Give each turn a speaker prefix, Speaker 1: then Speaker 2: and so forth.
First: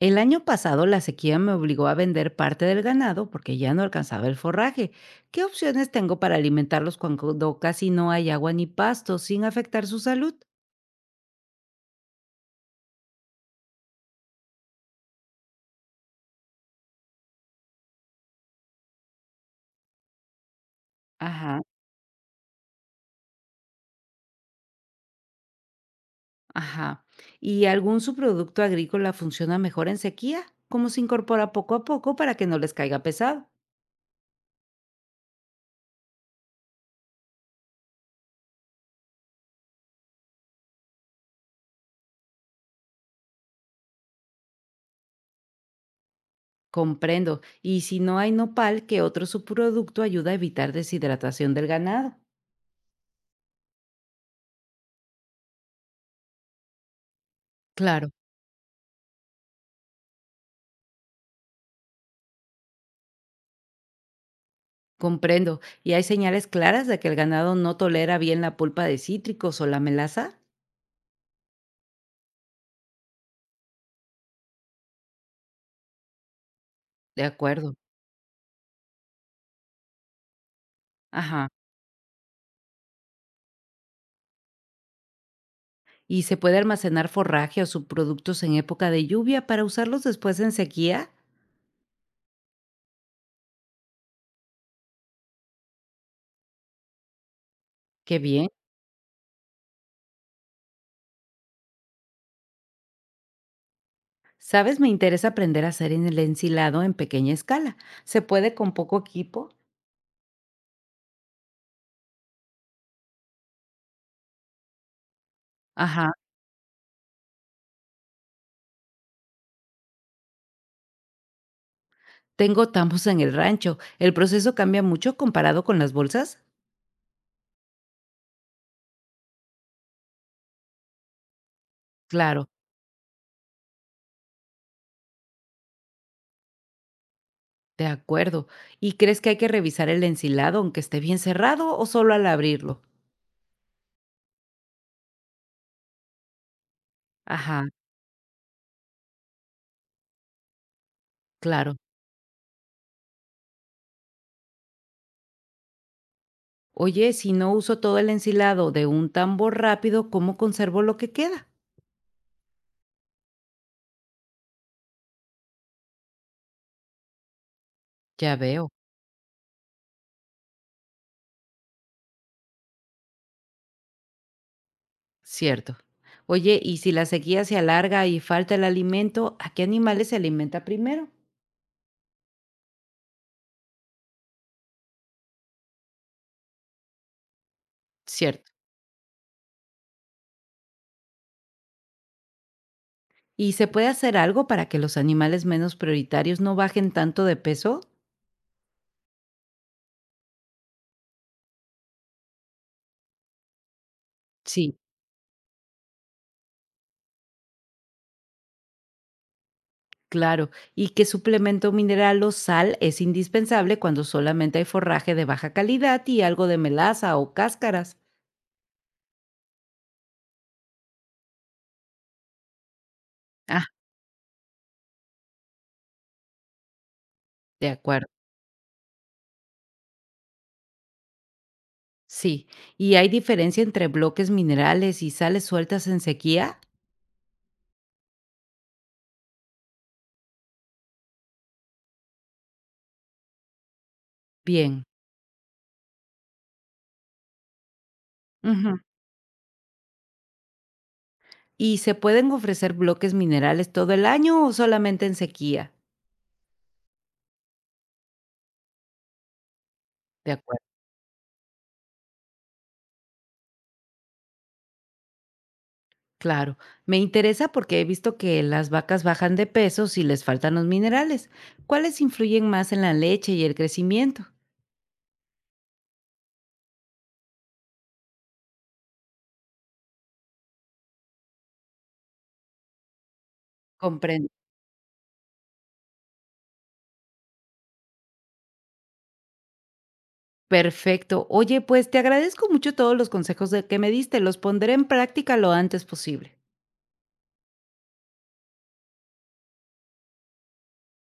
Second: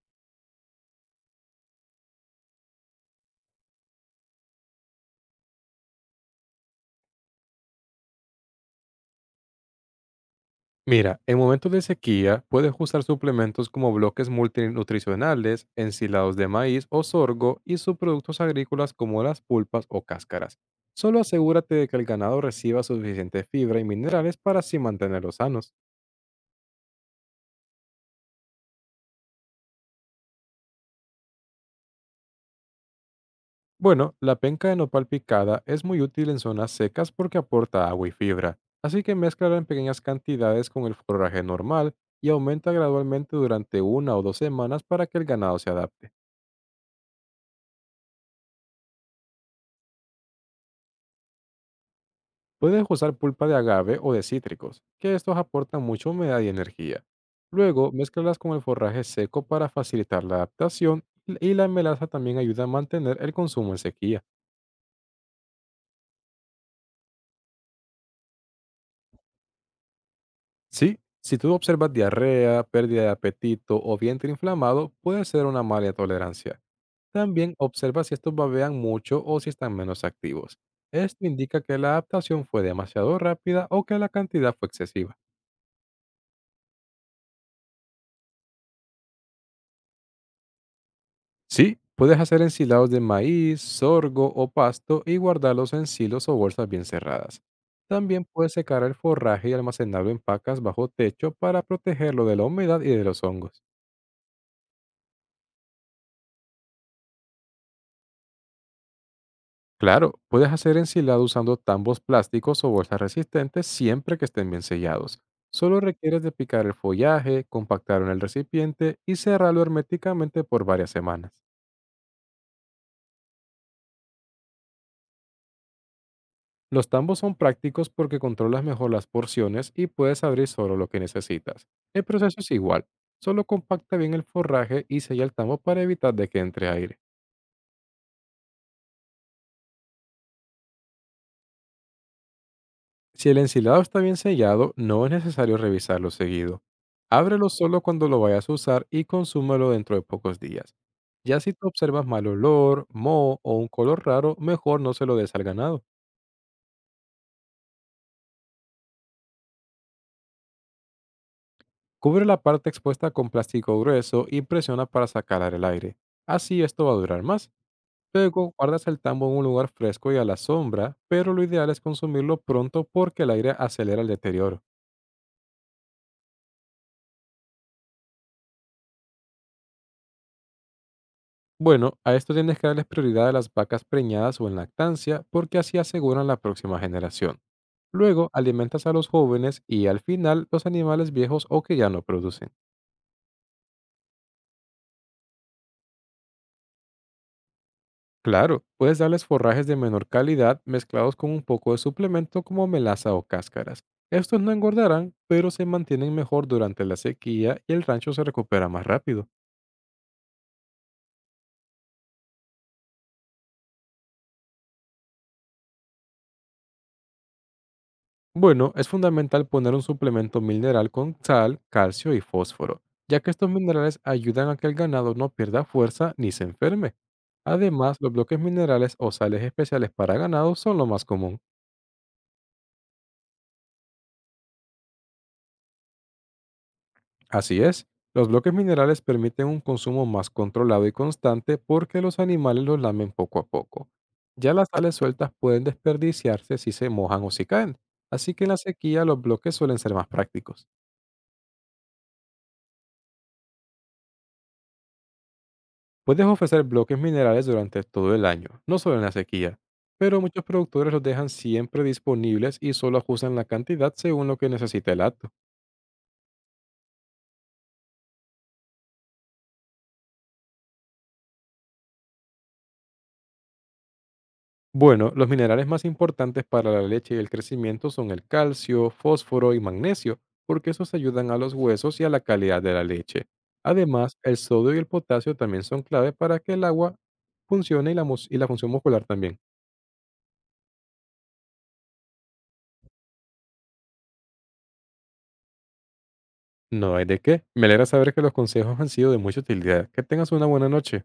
Speaker 1: El año pasado la sequía me obligó a vender parte del ganado porque ya no alcanzaba el forraje. ¿Qué opciones tengo para alimentarlos cuando casi no hay agua ni pasto sin afectar su salud?
Speaker 2: Mira, en momentos de sequía puedes usar suplementos como bloques multinutricionales, ensilados de maíz o sorgo y subproductos agrícolas como las pulpas o cáscaras. Solo
Speaker 1: Ajá,
Speaker 2: asegúrate de que el ganado reciba suficiente fibra y minerales para así mantenerlos sanos.
Speaker 1: ajá. ¿Y algún subproducto agrícola funciona mejor en sequía? ¿Cómo se incorpora poco a poco para que no les caiga pesado?
Speaker 2: Bueno, la penca de nopal picada es muy útil en zonas secas porque aporta agua y fibra, así que mézclala en pequeñas cantidades con el forraje normal y aumenta gradualmente durante una o dos semanas para que el ganado se adapte.
Speaker 1: Comprendo. Y si no hay nopal, ¿qué otro subproducto ayuda a evitar deshidratación del ganado?
Speaker 2: Puedes usar pulpa de agave o de cítricos, que estos aportan mucha humedad y energía. Luego,
Speaker 1: Claro.
Speaker 2: mézclalas con el forraje seco para facilitar la adaptación y la melaza también ayuda a mantener el consumo en sequía.
Speaker 1: Comprendo. ¿Y hay señales claras de que el ganado no tolera bien la pulpa de cítricos o la melaza?
Speaker 2: Sí, si tú observas diarrea, pérdida de apetito o vientre inflamado, puede ser una mala tolerancia.
Speaker 1: De
Speaker 2: También
Speaker 1: acuerdo.
Speaker 2: observa si estos babean mucho o si están menos activos. Esto
Speaker 1: Ajá.
Speaker 2: indica que la adaptación fue demasiado rápida o que la cantidad fue excesiva.
Speaker 1: ¿Y se puede almacenar forraje o subproductos en época de lluvia para usarlos después en sequía?
Speaker 2: Sí, puedes hacer ensilados de maíz, sorgo o pasto y guardarlos en silos o bolsas bien cerradas.
Speaker 1: Qué
Speaker 2: También
Speaker 1: bien.
Speaker 2: puedes secar el forraje y almacenarlo en pacas bajo techo para protegerlo de la humedad y de los hongos.
Speaker 1: ¿Sabes? Me interesa aprender a hacer en el ensilado en pequeña escala. ¿Se puede con poco equipo?
Speaker 2: Claro, puedes hacer ensilado usando tambos plásticos o bolsas resistentes siempre que estén bien sellados. Solo
Speaker 1: Ajá.
Speaker 2: requieres de picar el follaje, compactarlo en el recipiente y cerrarlo herméticamente por varias semanas.
Speaker 1: Tengo tambos en el rancho. ¿El proceso cambia mucho comparado con las bolsas?
Speaker 2: Los tambos son prácticos porque controlas mejor las porciones y puedes abrir solo lo que necesitas. El proceso
Speaker 1: Claro,
Speaker 2: es igual, solo compacta bien el forraje y sella el tambo para evitar de que entre aire.
Speaker 1: de acuerdo. ¿Y crees que hay que revisar el ensilado aunque esté bien cerrado o solo al abrirlo?
Speaker 2: Si el ensilado está bien sellado, no es necesario revisarlo seguido. Ábrelo
Speaker 1: Ajá.
Speaker 2: solo cuando lo vayas a usar y consúmelo dentro de pocos días. Ya si tú
Speaker 1: Claro.
Speaker 2: observas mal olor, moho o un color raro, mejor no se lo des al ganado.
Speaker 1: Oye, si no uso todo el ensilado de un tambor rápido, ¿cómo conservo lo que queda?
Speaker 2: Cubre la parte expuesta con plástico grueso y presiona para sacar el aire. Así esto va a durar más.
Speaker 1: Ya
Speaker 2: Luego,
Speaker 1: veo,
Speaker 2: guardas el tambo en un lugar fresco y a la sombra, pero lo ideal es consumirlo pronto porque el aire acelera el deterioro.
Speaker 1: cierto. Oye, y si la sequía se alarga y falta el alimento, ¿a qué animales se alimenta primero?
Speaker 2: Bueno, a esto tienes que darles prioridad a las vacas preñadas o en lactancia porque así aseguran la próxima generación. Luego,
Speaker 1: Cierto.
Speaker 2: alimentas a los jóvenes y al final los animales viejos o que ya no producen.
Speaker 1: ¿Y se puede hacer algo para que los animales menos prioritarios no bajen tanto de peso?
Speaker 2: Claro, puedes darles forrajes de menor calidad mezclados con un poco de suplemento como melaza o cáscaras. Estos no
Speaker 1: Sí,
Speaker 2: engordarán, pero se mantienen mejor durante la sequía y el rancho se recupera más rápido.
Speaker 1: claro. ¿Y qué suplemento mineral o sal es indispensable cuando solamente hay forraje de baja calidad y algo de melaza o cáscaras?
Speaker 2: Bueno, es fundamental poner un suplemento mineral con sal, calcio y fósforo, ya que estos
Speaker 1: Ah,
Speaker 2: minerales ayudan a que el ganado no pierda fuerza ni se enferme.
Speaker 1: de
Speaker 2: Además,
Speaker 1: acuerdo.
Speaker 2: los bloques minerales o sales especiales para ganado son lo más común.
Speaker 1: Sí, ¿y hay diferencia entre bloques minerales y sales sueltas en sequía?
Speaker 2: Así es, los bloques minerales permiten un consumo más controlado y constante porque los animales los lamen poco a poco. Ya las
Speaker 1: Bien.
Speaker 2: sales sueltas pueden desperdiciarse si se mojan o si caen, así que en la
Speaker 1: Ujú.
Speaker 2: sequía los bloques suelen ser más prácticos.
Speaker 1: ¿Y se pueden ofrecer bloques minerales todo el año o solamente en sequía?
Speaker 2: Puedes ofrecer bloques minerales durante todo el año, no solo en la sequía, pero
Speaker 1: De
Speaker 2: muchos
Speaker 1: acuerdo.
Speaker 2: productores los dejan siempre disponibles y solo ajustan la cantidad según lo que necesita el acto.
Speaker 1: Claro, me interesa porque he visto que las vacas bajan de peso si les faltan los minerales. ¿Cuáles influyen más en la leche y el crecimiento?
Speaker 2: Bueno, los minerales más importantes para la leche y el crecimiento son el calcio, fósforo y magnesio, porque esos ayudan a los huesos y a la calidad de la leche. Además,
Speaker 1: Comprendo.
Speaker 2: el sodio y el potasio también son clave para que el agua funcione y y la función muscular también.
Speaker 1: Perfecto. Oye, pues te agradezco mucho todos los consejos que me diste. Los pondré en práctica lo antes posible.
Speaker 2: No hay de qué. Me alegra saber que los consejos han sido de mucha utilidad. Que tengas una buena noche.